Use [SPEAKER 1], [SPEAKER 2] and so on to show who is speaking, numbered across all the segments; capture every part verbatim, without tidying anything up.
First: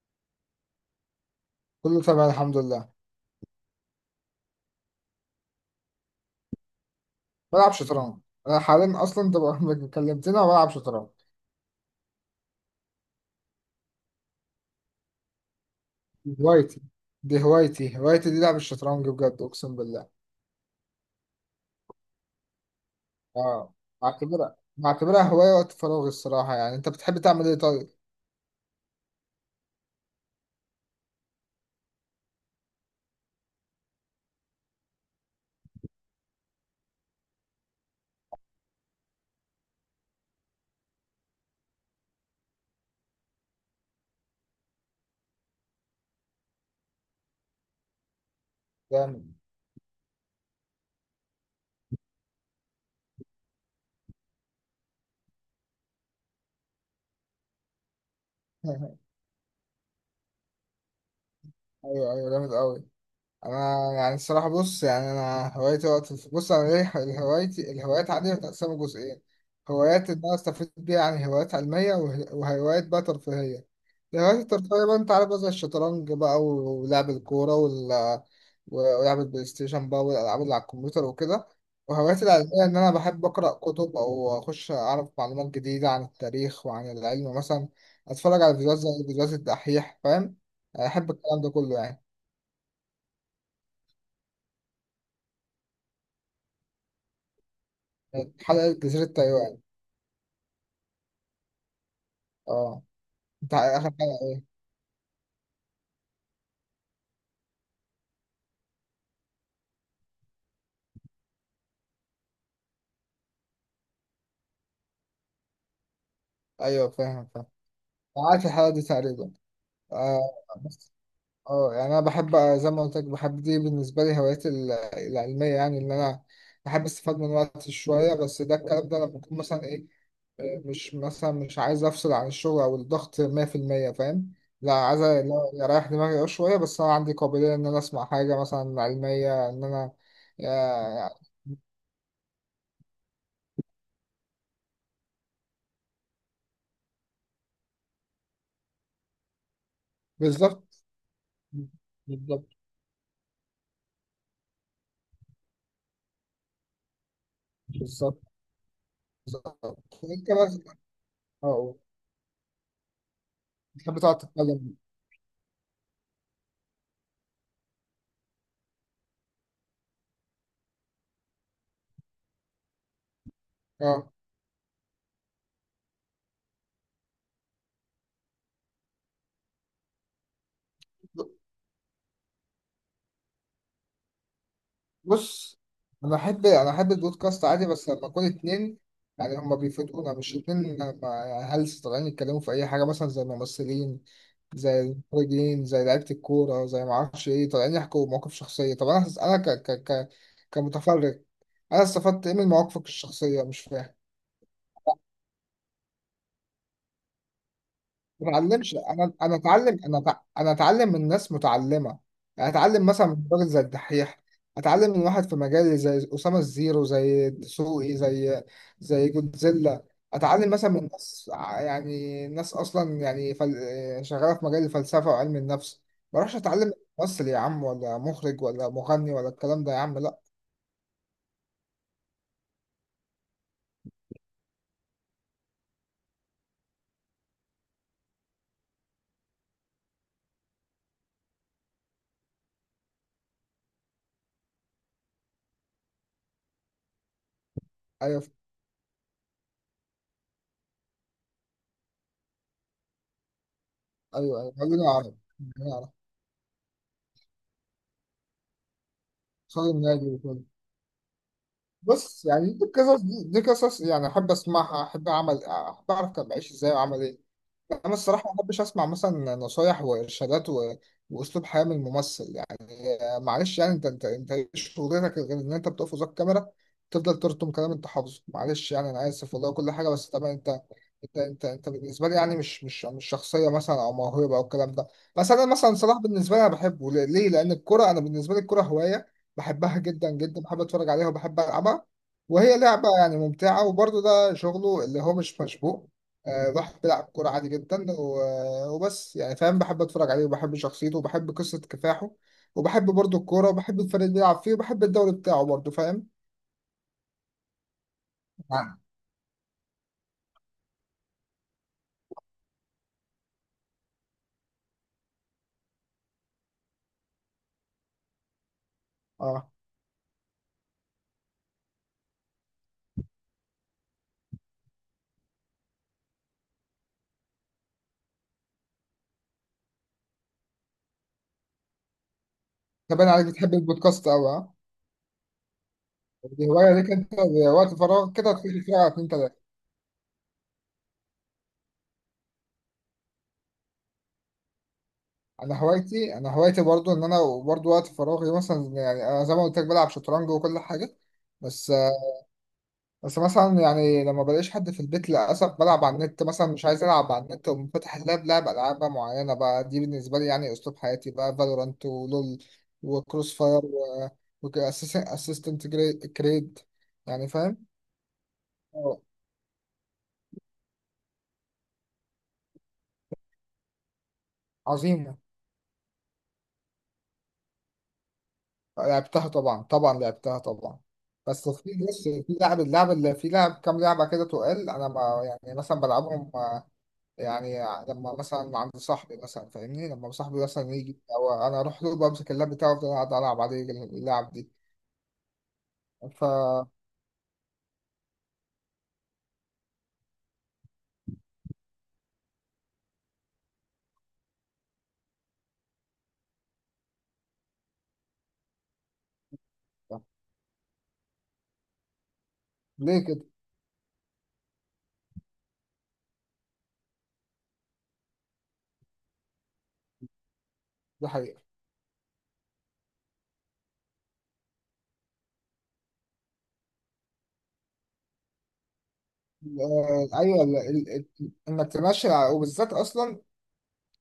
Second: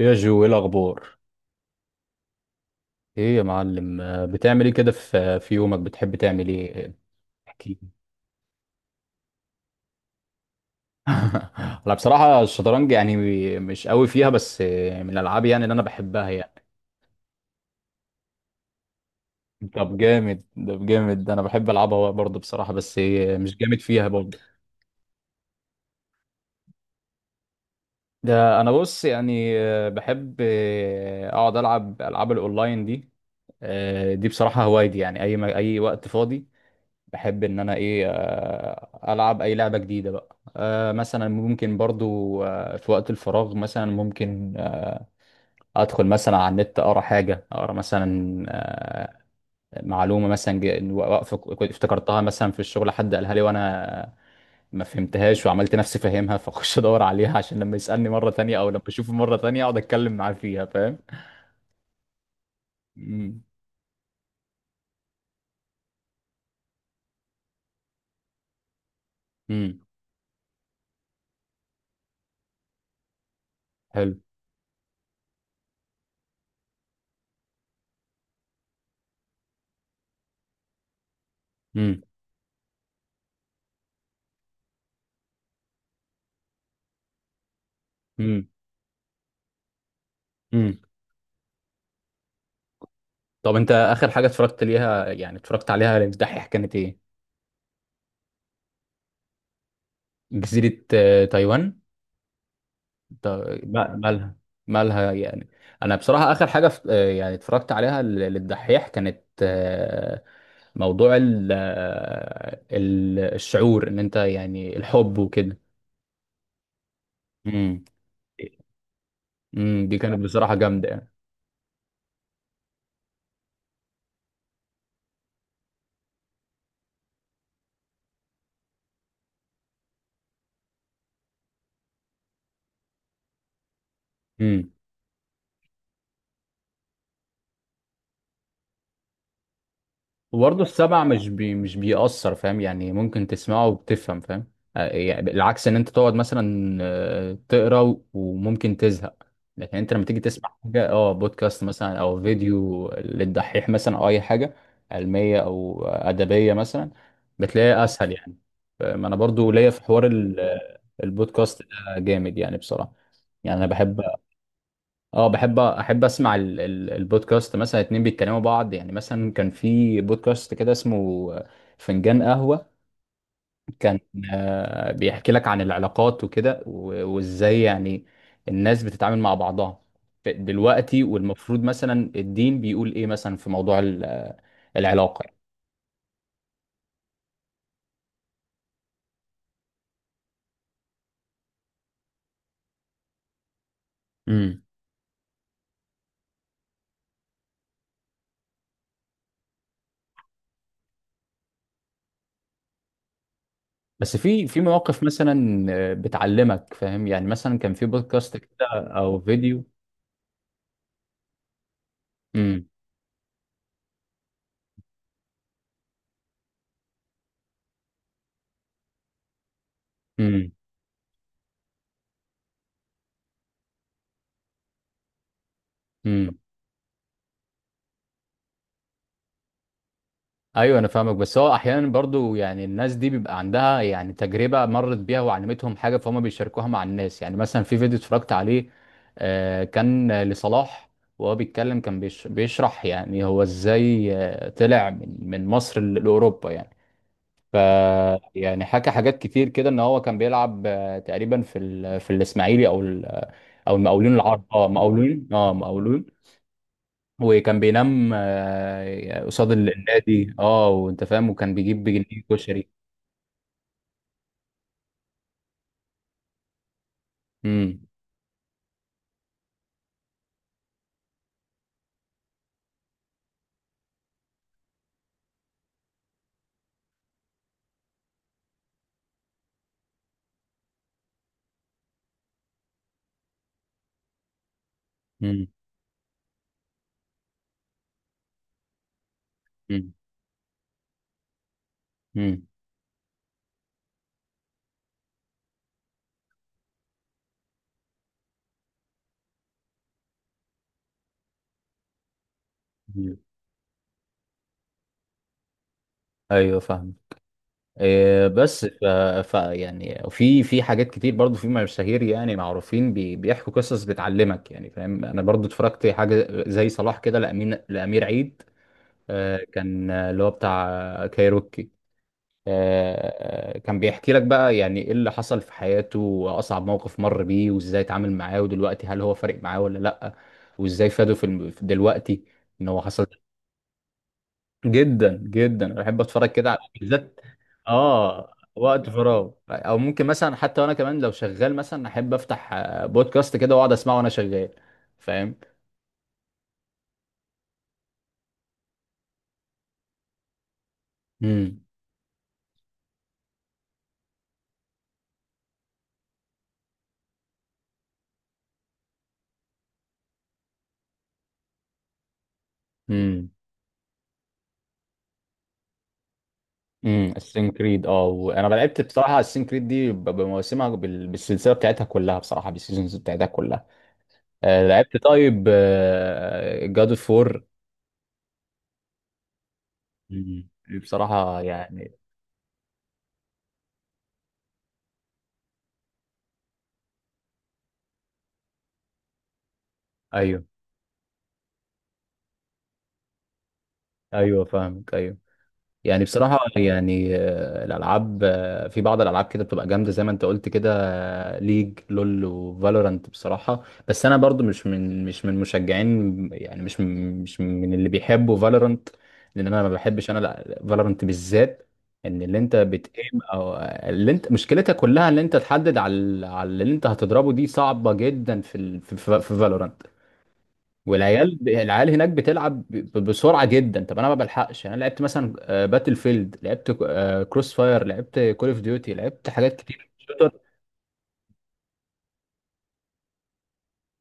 [SPEAKER 1] يا جو، ايه الاخبار؟
[SPEAKER 2] كله تمام الحمد لله.
[SPEAKER 1] ايه يا معلم، آه، بتعمل ايه كده في في يومك؟ بتحب تعمل ايه؟ احكي
[SPEAKER 2] بلعب
[SPEAKER 1] لي.
[SPEAKER 2] شطرنج. انا حاليا اصلا انت بقى- كلمتني انا بلعب شطرنج.
[SPEAKER 1] انا بصراحه الشطرنج، يعني مش قوي فيها، بس آه، من الالعاب يعني اللي انا بحبها يعني.
[SPEAKER 2] هوايتي، دي هوايتي هوايتي دي لعب الشطرنج بجد، اقسم
[SPEAKER 1] طب
[SPEAKER 2] بالله.
[SPEAKER 1] جامد ده جامد ده، انا بحب العبها برضه بصراحه، بس آه، مش
[SPEAKER 2] اه،
[SPEAKER 1] جامد فيها برضه.
[SPEAKER 2] بعتبرها بعتبرها هوايه وقت فراغي الصراحه. يعني انت بتحب تعمل ايه طيب؟
[SPEAKER 1] ده انا بص يعني، آه، بحب آه، اقعد العب العاب الاونلاين دي. آه، دي بصراحه هوايتي يعني، اي ما- اي وقت فاضي بحب ان انا ايه، آه، العب اي لعبه جديده بقى. آه، مثلا ممكن برضو آه، في وقت الفراغ، مثلا ممكن آه، ادخل مثلا على النت، اقرا حاجه، اقرا مثلا آه،
[SPEAKER 2] جامد.
[SPEAKER 1] معلومه مثلا ج- واقفه كنت افتكرتها مثلا في الشغل، حد قالها لي وانا ما فهمتهاش وعملت نفسي فاهمها، فاخش ادور عليها، عشان لما يسالني مره تانية او لما اشوفه مره تانية اقعد اتكلم معاه فيها فاهم.
[SPEAKER 2] ايوه، ايوه، جامد قوي.
[SPEAKER 1] امم.
[SPEAKER 2] انا يعني الصراحه، بص، يعني انا هوايتي وقت الف- بص، انا ليه هوايتي؟ الهوايات عندي متقسمه جزئين:
[SPEAKER 1] امم.
[SPEAKER 2] هوايات ان انا استفيد بيها، يعني هوايات علميه، وه- وهوايات بقى ترفيهيه.
[SPEAKER 1] حلو.
[SPEAKER 2] الهوايات الترفيهيه بقى انت عارف بقى، زي الشطرنج بقى و- ولعب الكوره وال... ولعب البلاي ستيشن بقى، والالعاب اللي على الكمبيوتر وكده.
[SPEAKER 1] امم.
[SPEAKER 2] وهواياتي العلميه ان انا بحب اقرا كتب، او اخش اعرف معلومات جديده عن التاريخ وعن العلم مثلا، اتفرج
[SPEAKER 1] امم.
[SPEAKER 2] على فيديوهات زي فيديوهات الدحيح، فاهم؟
[SPEAKER 1] امم.
[SPEAKER 2] يعني احب الكلام ده كله يعني.
[SPEAKER 1] طب انت اخر حاجه اتفرجت ليها، يعني اتفرجت عليها الدحيح كانت ايه؟
[SPEAKER 2] حلقة جزيرة تايوان.
[SPEAKER 1] جزيرة آه، تايوان.
[SPEAKER 2] اه. انت
[SPEAKER 1] تا-
[SPEAKER 2] اخر
[SPEAKER 1] ما-
[SPEAKER 2] حلقة
[SPEAKER 1] مالها؟
[SPEAKER 2] ايه؟
[SPEAKER 1] مالها يعني؟ أنا بصراحة آخر حاجة ف- آه، يعني اتفرجت عليها ل- للدحيح كانت آه، موضوع ال- آه، ال- الشعور، إن أنت يعني الحب وكده.
[SPEAKER 2] ايوه، فاهم، فاهم.
[SPEAKER 1] امم.
[SPEAKER 2] عارف الحلقة دي تقريبا.
[SPEAKER 1] امم، دي
[SPEAKER 2] آه
[SPEAKER 1] كانت بصراحة
[SPEAKER 2] بس.
[SPEAKER 1] جامدة
[SPEAKER 2] اه يعني انا بحب، آه، زي ما قلت لك، بحب دي. بالنسبة لي هواياتي ال- العلمية، يعني ان انا بحب استفاد من وقتي شوية. بس ده الكلام ده لما بكون مثلا ايه، آه، مش مثلا مش عايز افصل عن الشغل او الضغط مية في المية. فاهم؟
[SPEAKER 1] يعني.
[SPEAKER 2] لا، عايز أ- لا، اريح دماغي أه شوية. بس انا عندي قابلية ان انا اسمع حاجة مثلا علمية ان انا،
[SPEAKER 1] وبرضه السمع
[SPEAKER 2] آه،
[SPEAKER 1] مش بي مش بيأثر، فاهم يعني؟ ممكن تسمعه وبتفهم فاهم. آه، يعني العكس ان انت تقعد مثلا آه، تقرا و- وممكن تزهق، لكن انت لما تيجي تسمع
[SPEAKER 2] بالظبط،
[SPEAKER 1] حاجه، اه بودكاست مثلا او
[SPEAKER 2] بالظبط،
[SPEAKER 1] فيديو للدحيح مثلا او اي حاجه علميه او ادبيه مثلا بتلاقيها اسهل
[SPEAKER 2] بالظبط،
[SPEAKER 1] يعني. ما انا برضو
[SPEAKER 2] بالظبط.
[SPEAKER 1] ليا في حوار
[SPEAKER 2] انت
[SPEAKER 1] ال-
[SPEAKER 2] مثلا،
[SPEAKER 1] البودكاست ده،
[SPEAKER 2] اه
[SPEAKER 1] جامد يعني بصراحه. يعني انا
[SPEAKER 2] بتحب
[SPEAKER 1] بحب،
[SPEAKER 2] تقعد تتكلم؟
[SPEAKER 1] اه بحب احب اسمع ال- ال- البودكاست، مثلا اتنين بيتكلموا بعض. يعني مثلا كان في بودكاست كده اسمه فنجان قهوة، كان
[SPEAKER 2] اه،
[SPEAKER 1] آه، بيحكي لك عن العلاقات وكده، و- وازاي يعني الناس بتتعامل مع بعضها ف- دلوقتي، والمفروض مثلا الدين بيقول ايه مثلا في موضوع ال- آه، العلاقة.
[SPEAKER 2] بص، انا احب انا احب البودكاست عادي، بس لما اكون اتنين يعني هما بيفيدونا، مش اتنين هلس طالعين يتكلموا في اي حاجه، مثلا زي ممثلين،
[SPEAKER 1] امم.
[SPEAKER 2] زي المخرجين، زي لعيبه الكوره، زي ما اعرفش ايه، طالعين يحكوا مواقف شخصيه. طب انا، انا ك ك ك كمتفرج، انا استفدت ايه من مواقفك الشخصيه؟ مش فاهم.
[SPEAKER 1] بس في في مواقف مثلا آه، بتعلمك فاهم يعني، مثلا كان في
[SPEAKER 2] ما
[SPEAKER 1] بودكاست كده
[SPEAKER 2] اتعلمش. انا
[SPEAKER 1] او
[SPEAKER 2] انا
[SPEAKER 1] فيديو.
[SPEAKER 2] اتعلم، انا أتع- انا اتعلم من ناس متعلمه. يعني
[SPEAKER 1] امم.
[SPEAKER 2] اتعلم مثلا من راجل زي الدحيح، اتعلم من واحد في مجالي زي اسامه الزيرو، زي دسوقي، زي زي جودزيلا. اتعلم مثلا من ناس ع- يعني ناس اصلا يعني فل... شغاله في مجال الفلسفه وعلم النفس. ما اروحش
[SPEAKER 1] امم.
[SPEAKER 2] اتعلم من ممثل يا عم، ولا مخرج، ولا مغني، ولا الكلام ده يا عم، لا.
[SPEAKER 1] ايوه انا فاهمك، بس هو احيانا برضو يعني الناس دي بيبقى عندها يعني تجربه مرت بيها وعلمتهم حاجه، فهم بيشاركوها مع الناس، يعني مثلا في فيديو اتفرجت عليه آه، كان لصلاح، وهو بيتكلم كان بيش- بيشرح يعني هو ازاي آه، طلع من من مصر ل- لاوروبا، يعني ف
[SPEAKER 2] ايوه،
[SPEAKER 1] يعني حكى حاجات كتير كده، ان هو كان بيلعب آه، تقريبا في ال- في الاسماعيلي او ال- او المقاولين
[SPEAKER 2] ايوه،
[SPEAKER 1] العرب،
[SPEAKER 2] ايوه،
[SPEAKER 1] اه
[SPEAKER 2] خلينا اعرف،
[SPEAKER 1] مقاولين، اه
[SPEAKER 2] خلينا اعرف.
[SPEAKER 1] مقاولون. وكان بينام آه، قصاد ال-
[SPEAKER 2] خالد النبي.
[SPEAKER 1] النادي، اه وانت فاهم، وكان بيجيب بجنيه
[SPEAKER 2] بص يعني دي
[SPEAKER 1] كشري.
[SPEAKER 2] قصص، دي, دي قصص يعني احب اسمعها، احب اعمل احب اعرف كان بعيش ازاي وعمل ايه.
[SPEAKER 1] امم.
[SPEAKER 2] انا الصراحه ما بحبش اسمع مثلا نصايح وارشادات و... واسلوب حياه من ممثل. آه، معلش يعني انت، انت انت ايه شغلتك غير ان انت بتقف قصاد كاميرا تفضل ترسم كلام انت حافظه؟ معلش يعني انا اسف والله كل حاجه، بس طبعا انت، انت انت انت بالنسبه لي يعني مش، مش مش شخصيه مثلا او موهبه او الكلام ده. بس
[SPEAKER 1] امم.
[SPEAKER 2] انا مثلا صلاح، بالنسبه لي انا بحبه ليه؟ ليه؟ لان الكره، انا بالنسبه لي الكره هوايه بحبها
[SPEAKER 1] امم.
[SPEAKER 2] جدا جدا، بحب اتفرج عليها وبحب العبها، وهي لعبه يعني ممتعه. وبرضه ده شغله اللي هو مش مشبوه، آه، راح بيلعب كورة عادي جدا و- وبس يعني، فاهم؟ بحب اتفرج عليه وبحب شخصيته وبحب قصة كفاحه، وبحب
[SPEAKER 1] امم.
[SPEAKER 2] برضو الكورة، وبحب الفريق اللي بيلعب فيه، وبحب الدوري بتاعه برضو، فاهم؟
[SPEAKER 1] ايوه فاهم. إيه بس
[SPEAKER 2] نعم.
[SPEAKER 1] ف... ف يعني في في حاجات كتير برضو، في مشاهير يعني معروفين بي... بيحكوا قصص بتعلمك يعني، فاهم؟ انا برضو اتفرجت حاجه زي صلاح كده، لامين لامير عيد آه
[SPEAKER 2] اه،
[SPEAKER 1] كان آه، اللي هو بتاع آه، كايروكي. آه، آه، كان بيحكي لك بقى يعني ايه اللي حصل في حياته، واصعب موقف مر بيه، وازاي اتعامل معاه، ودلوقتي هل هو فارق معاه ولا لا، وازاي فاده في الم- في دلوقتي ان هو حصل.
[SPEAKER 2] تبان عليك بتحب البودكاست أوي، اه.
[SPEAKER 1] جدا جدا انا بحب اتفرج
[SPEAKER 2] دي
[SPEAKER 1] كده على
[SPEAKER 2] هواية ليك انت،
[SPEAKER 1] بالذات.
[SPEAKER 2] وقت فراغ كده
[SPEAKER 1] اه،
[SPEAKER 2] تخش تتفرج على
[SPEAKER 1] وقت
[SPEAKER 2] اتنين
[SPEAKER 1] فراغ،
[SPEAKER 2] تلاتة.
[SPEAKER 1] او ممكن مثلا حتى وانا كمان لو شغال مثلا احب افتح آه، بودكاست كده واقعد اسمعه وانا شغال فاهم.
[SPEAKER 2] انا هوايتي انا هوايتي برضو ان انا، برضو وقت فراغي مثلا، يعني انا زي ما قلت لك بلعب شطرنج وكل حاجة.
[SPEAKER 1] امم.
[SPEAKER 2] بس بس مثلا يعني لما بلاقيش حد في البيت للأسف، بلعب على النت. مثلا مش عايز ألعب على النت، ومفتح فاتح اللاب، لعب ألعاب بقى معينة بقى، دي بالنسبة لي يعني أسلوب حياتي بقى: فالورانت، ولول،
[SPEAKER 1] امم.
[SPEAKER 2] وكروس فاير، وأسيستنت كريد
[SPEAKER 1] امم.
[SPEAKER 2] يعني،
[SPEAKER 1] السين
[SPEAKER 2] فاهم؟
[SPEAKER 1] كريد، اه وانا لعبت
[SPEAKER 2] آه،
[SPEAKER 1] بصراحه السين كريد دي ب- بمواسمها، بال- بالسلسله بتاعتها كلها بصراحه، بالسيزونز بتاعتها كلها. آه، لعبت
[SPEAKER 2] عظيمة.
[SPEAKER 1] طيب جاد اوف فور.
[SPEAKER 2] لعبتها طبعا، طبعا لعبتها
[SPEAKER 1] مم.
[SPEAKER 2] طبعا.
[SPEAKER 1] بصراحة
[SPEAKER 2] بس في
[SPEAKER 1] يعني.
[SPEAKER 2] بص، في لعب، اللعب اللي في لعب كام لعبة كده، تقال أنا ما يعني مثلا بلعبهم يعني لما مثلا عند صاحبي، مثلا فاهمني، لما صاحبي
[SPEAKER 1] ايوه،
[SPEAKER 2] مثلا يجي او انا اروح له، بمسك اللاب بتاعه وافضل قاعد العب عليه اللعب
[SPEAKER 1] ايوه،
[SPEAKER 2] دي.
[SPEAKER 1] فاهمك، ايوه. يعني
[SPEAKER 2] ف
[SPEAKER 1] بصراحة يعني آه، الألعاب، آه، في بعض الألعاب كده بتبقى جامدة زي ما أنت قلت كده. آه، ليج لول وفالورانت بصراحة، بس أنا برضو مش من مش من مشجعين يعني، مش من مش من اللي بيحبوا فالورانت، لأن أنا ما بحبش أنا فالورانت بالذات. إن اللي أنت
[SPEAKER 2] ليه
[SPEAKER 1] بتقيم
[SPEAKER 2] كده؟
[SPEAKER 1] أو آه، اللي أنت مشكلتها كلها اللي أنت تحدد على ال- على اللي أنت هتضربه، دي صعبة جدا في ال... في فالورانت.
[SPEAKER 2] دي
[SPEAKER 1] والعيال
[SPEAKER 2] حقيقة.
[SPEAKER 1] ب- العيال هناك بتلعب ب- بسرعه جدا، طب انا ما بلحقش. يعني انا لعبت مثلا آه، باتل فيلد، لعبت كروس فاير، لعبت كول اوف ديوتي، لعبت حاجات كتير
[SPEAKER 2] آه،
[SPEAKER 1] شوتر.
[SPEAKER 2] ايوه، ال- ال- ال- انك تمشي على- وبالذات اصلا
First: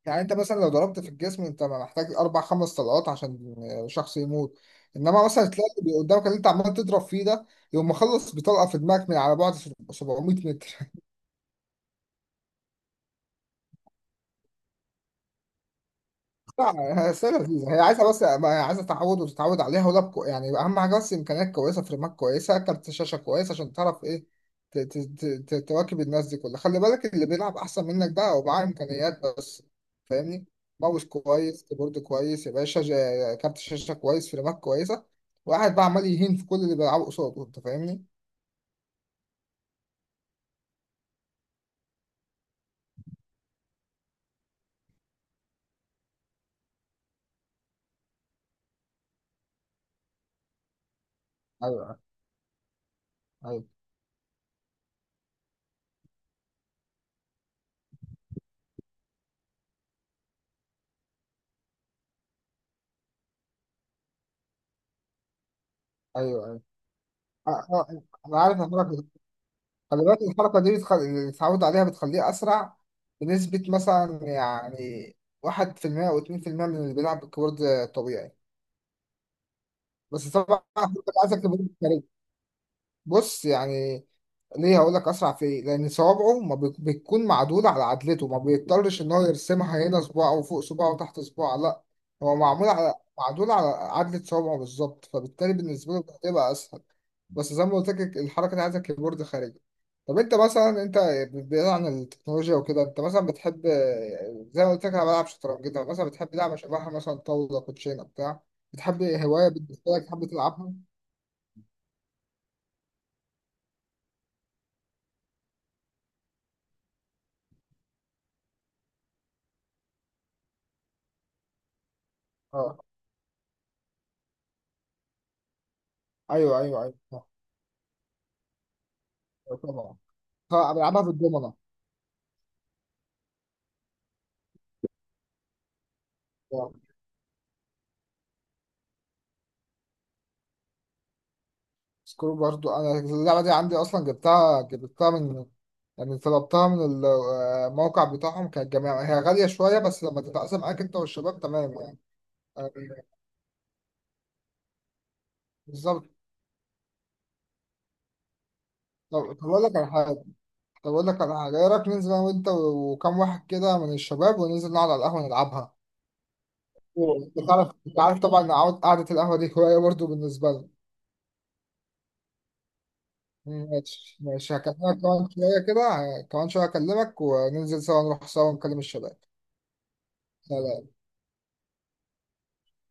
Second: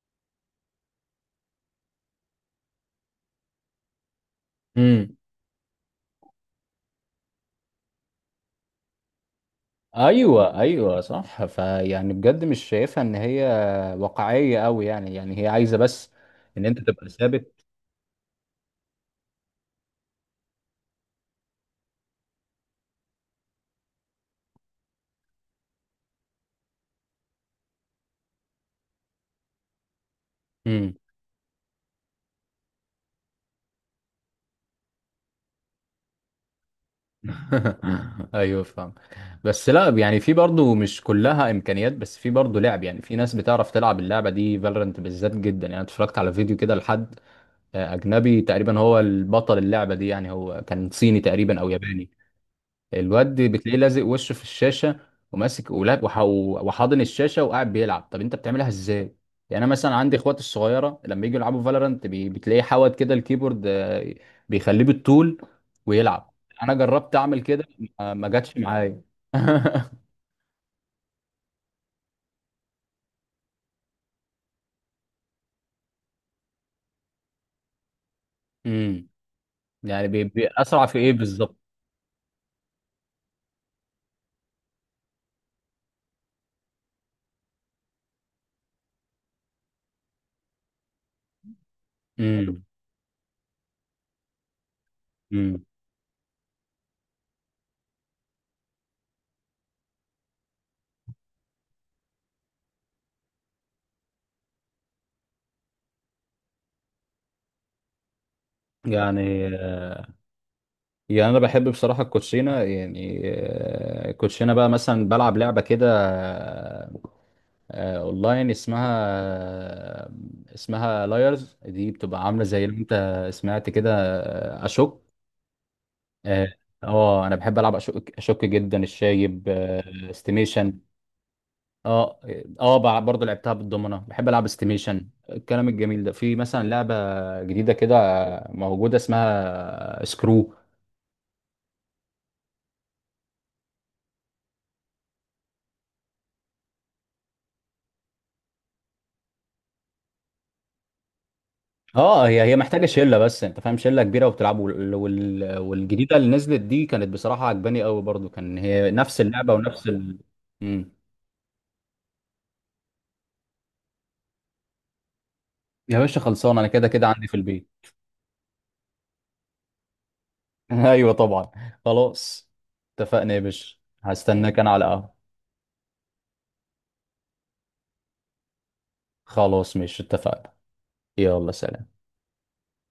[SPEAKER 2] يعني، انت مثلا لو ضربت في الجسم، انت محتاج اربع خمس طلقات عشان شخص يموت،
[SPEAKER 1] امم.
[SPEAKER 2] انما مثلا تلاقي اللي قدامك، اللي انت عمال تضرب فيه ده، يقوم مخلص بطلقه في دماغك من على بعد سبع مية
[SPEAKER 1] ايوه
[SPEAKER 2] متر.
[SPEAKER 1] ايوه صح، فيعني بجد مش شايفها ان هي واقعيه قوي يعني، يعني هي عايزه بس ان انت
[SPEAKER 2] لا،
[SPEAKER 1] تبقى
[SPEAKER 2] هي سنة
[SPEAKER 1] ثابت.
[SPEAKER 2] لذيذة، هي عايزة بس، ما هي عايزة تعود وتتعود عليها. ولاب كو- يعني أهم حاجة بس إمكانيات كويسة، فريمات كويسة، كارت شاشة كويس، عشان تعرف إيه، ت- ت- ت- ت- تواكب الناس دي كلها. خلي بالك، اللي بيلعب أحسن منك ده هو معاه إمكانيات بس، فاهمني؟
[SPEAKER 1] امم.
[SPEAKER 2] ماوس كويس، كيبورد كويس يا باشا، جا- كارت شاشة كويس، فريمات كويسة، واحد بقى عمال يهين في كل اللي بيلعبه قصاده. أنت فاهمني؟
[SPEAKER 1] ايوه فاهم. بس لا يعني في برضو مش كلها امكانيات، بس في برضو لعب. يعني في ناس بتعرف تلعب اللعبه دي، فالورنت بالذات جدا، يعني اتفرجت على فيديو كده لحد اجنبي تقريبا هو البطل اللعبه دي، يعني هو كان صيني تقريبا او
[SPEAKER 2] أيوه،
[SPEAKER 1] ياباني. الواد
[SPEAKER 2] أيوه،
[SPEAKER 1] بتلاقيه لازق وشه في الشاشه، وماسك ولاب وح- وحاضن الشاشه وقاعد بيلعب. طب انت بتعملها ازاي؟ يعني انا مثلا عندي اخواتي الصغيره لما يجوا يلعبوا فالورانت بتلاقيه حاود كده الكيبورد، آه، بيخليه بالطول ويلعب.
[SPEAKER 2] أيوه، أيوه.
[SPEAKER 1] انا جربت اعمل
[SPEAKER 2] أ-
[SPEAKER 1] كده،
[SPEAKER 2] أ-
[SPEAKER 1] ما ما
[SPEAKER 2] أنا
[SPEAKER 1] جاتش
[SPEAKER 2] عارف إن،
[SPEAKER 1] معايا
[SPEAKER 2] خلي بالك الحركة دي بتخ... اللي اتعود عليها بتخليه أسرع بنسبة مثلا يعني واحد في المية أو اتنين في المية من اللي بيلعب بالكيبورد طبيعي.
[SPEAKER 1] امم. يعني بي-
[SPEAKER 2] بس
[SPEAKER 1] بي-
[SPEAKER 2] طبعا
[SPEAKER 1] اسرع في ايه
[SPEAKER 2] عايزك
[SPEAKER 1] بالظبط؟
[SPEAKER 2] تبقى، بص يعني، ليه هقول لك اسرع في ايه؟ لان صوابعه ما بت- بتكون معدوله على عدلته، ما بيضطرش ان هو يرسمها، هنا صباع وفوق صباع وتحت صباع، لا، هو
[SPEAKER 1] امم.
[SPEAKER 2] معمول على معدول على عدله صوابعه بالظبط، فبالتالي
[SPEAKER 1] امم.
[SPEAKER 2] بالنسبه له بتبقى اسهل. بس زي ما قلت لك الحركه دي عايزه كيبورد خارجي. طب انت مثلا، انت بعيد عن التكنولوجيا وكده، انت مثلا بتحب، زي ما قلت لك انا بلعب شطرنج، انت مثلا بتحب لعبه شبهها، مثلا طاوله، كوتشينه، بتاع بتحب
[SPEAKER 1] يعني
[SPEAKER 2] هوايه بالنسبه لك
[SPEAKER 1] آه،
[SPEAKER 2] تحب تلعبها؟
[SPEAKER 1] يعني انا بحب بصراحه الكوتشينه، يعني آه، الكوتشينه بقى مثلا بلعب لعبه كده، آه، آه، اونلاين اسمها آه، اسمها لايرز. دي بتبقى عامله زي اللي
[SPEAKER 2] اه،
[SPEAKER 1] انت سمعت كده، آه، اشك. اه.
[SPEAKER 2] ايوه، ايوه، ايوه.
[SPEAKER 1] آه، انا بحب العب اشك اشك جدا، الشايب
[SPEAKER 2] طبعا،
[SPEAKER 1] آه،
[SPEAKER 2] طبعاً
[SPEAKER 1] استيميشن.
[SPEAKER 2] بلعبها في الدومنة.
[SPEAKER 1] اه. اه. بع- برضه لعبتها بالضمنه، بحب العب استيميشن الكلام الجميل ده. في مثلا
[SPEAKER 2] آه.
[SPEAKER 1] لعبه جديده كده آه، موجوده اسمها سكرو.
[SPEAKER 2] سكرو برضو انا اللعبه دي عندي اصلا. جبتها، جبتها من يعني طلبتها من ال- آه، الموقع بتاعهم. كانت جميع، هي غاليه شويه، بس لما تتقسم معاك انت والشباب تمام يعني.
[SPEAKER 1] اه، هي هي
[SPEAKER 2] آه،
[SPEAKER 1] محتاجه شله، بس انت فاهم شله كبيره وبتلعبوا وال... وال...
[SPEAKER 2] بالظبط.
[SPEAKER 1] والجديده اللي نزلت دي كانت بصراحه عجباني قوي برضو، كان هي نفس
[SPEAKER 2] طب طب
[SPEAKER 1] اللعبه
[SPEAKER 2] اقول لك
[SPEAKER 1] ونفس
[SPEAKER 2] على
[SPEAKER 1] ال...
[SPEAKER 2] حاجه
[SPEAKER 1] مم.
[SPEAKER 2] طب اقول لك على حاجه، ايه رايك ننزل انا وانت وكام واحد كده من الشباب، وننزل نقعد على القهوه نلعبها؟
[SPEAKER 1] يا باشا خلصان، انا كده كده عندي في
[SPEAKER 2] انت عارف
[SPEAKER 1] البيت.
[SPEAKER 2] انت عارف طبعا إن عود- قعده القهوه دي هوايه برضو بالنسبه لي.
[SPEAKER 1] ايوه طبعا. خلاص، اتفقنا يا باشا.
[SPEAKER 2] ماشي، ماشي،
[SPEAKER 1] هستناك انا
[SPEAKER 2] هكلمك
[SPEAKER 1] على قهوه.
[SPEAKER 2] كمان شويه كده، كمان شويه اكلمك وننزل سوا، نروح سوا نكلم الشباب.
[SPEAKER 1] خلاص ماشي اتفقنا.
[SPEAKER 2] خلاص.
[SPEAKER 1] يلا سلام.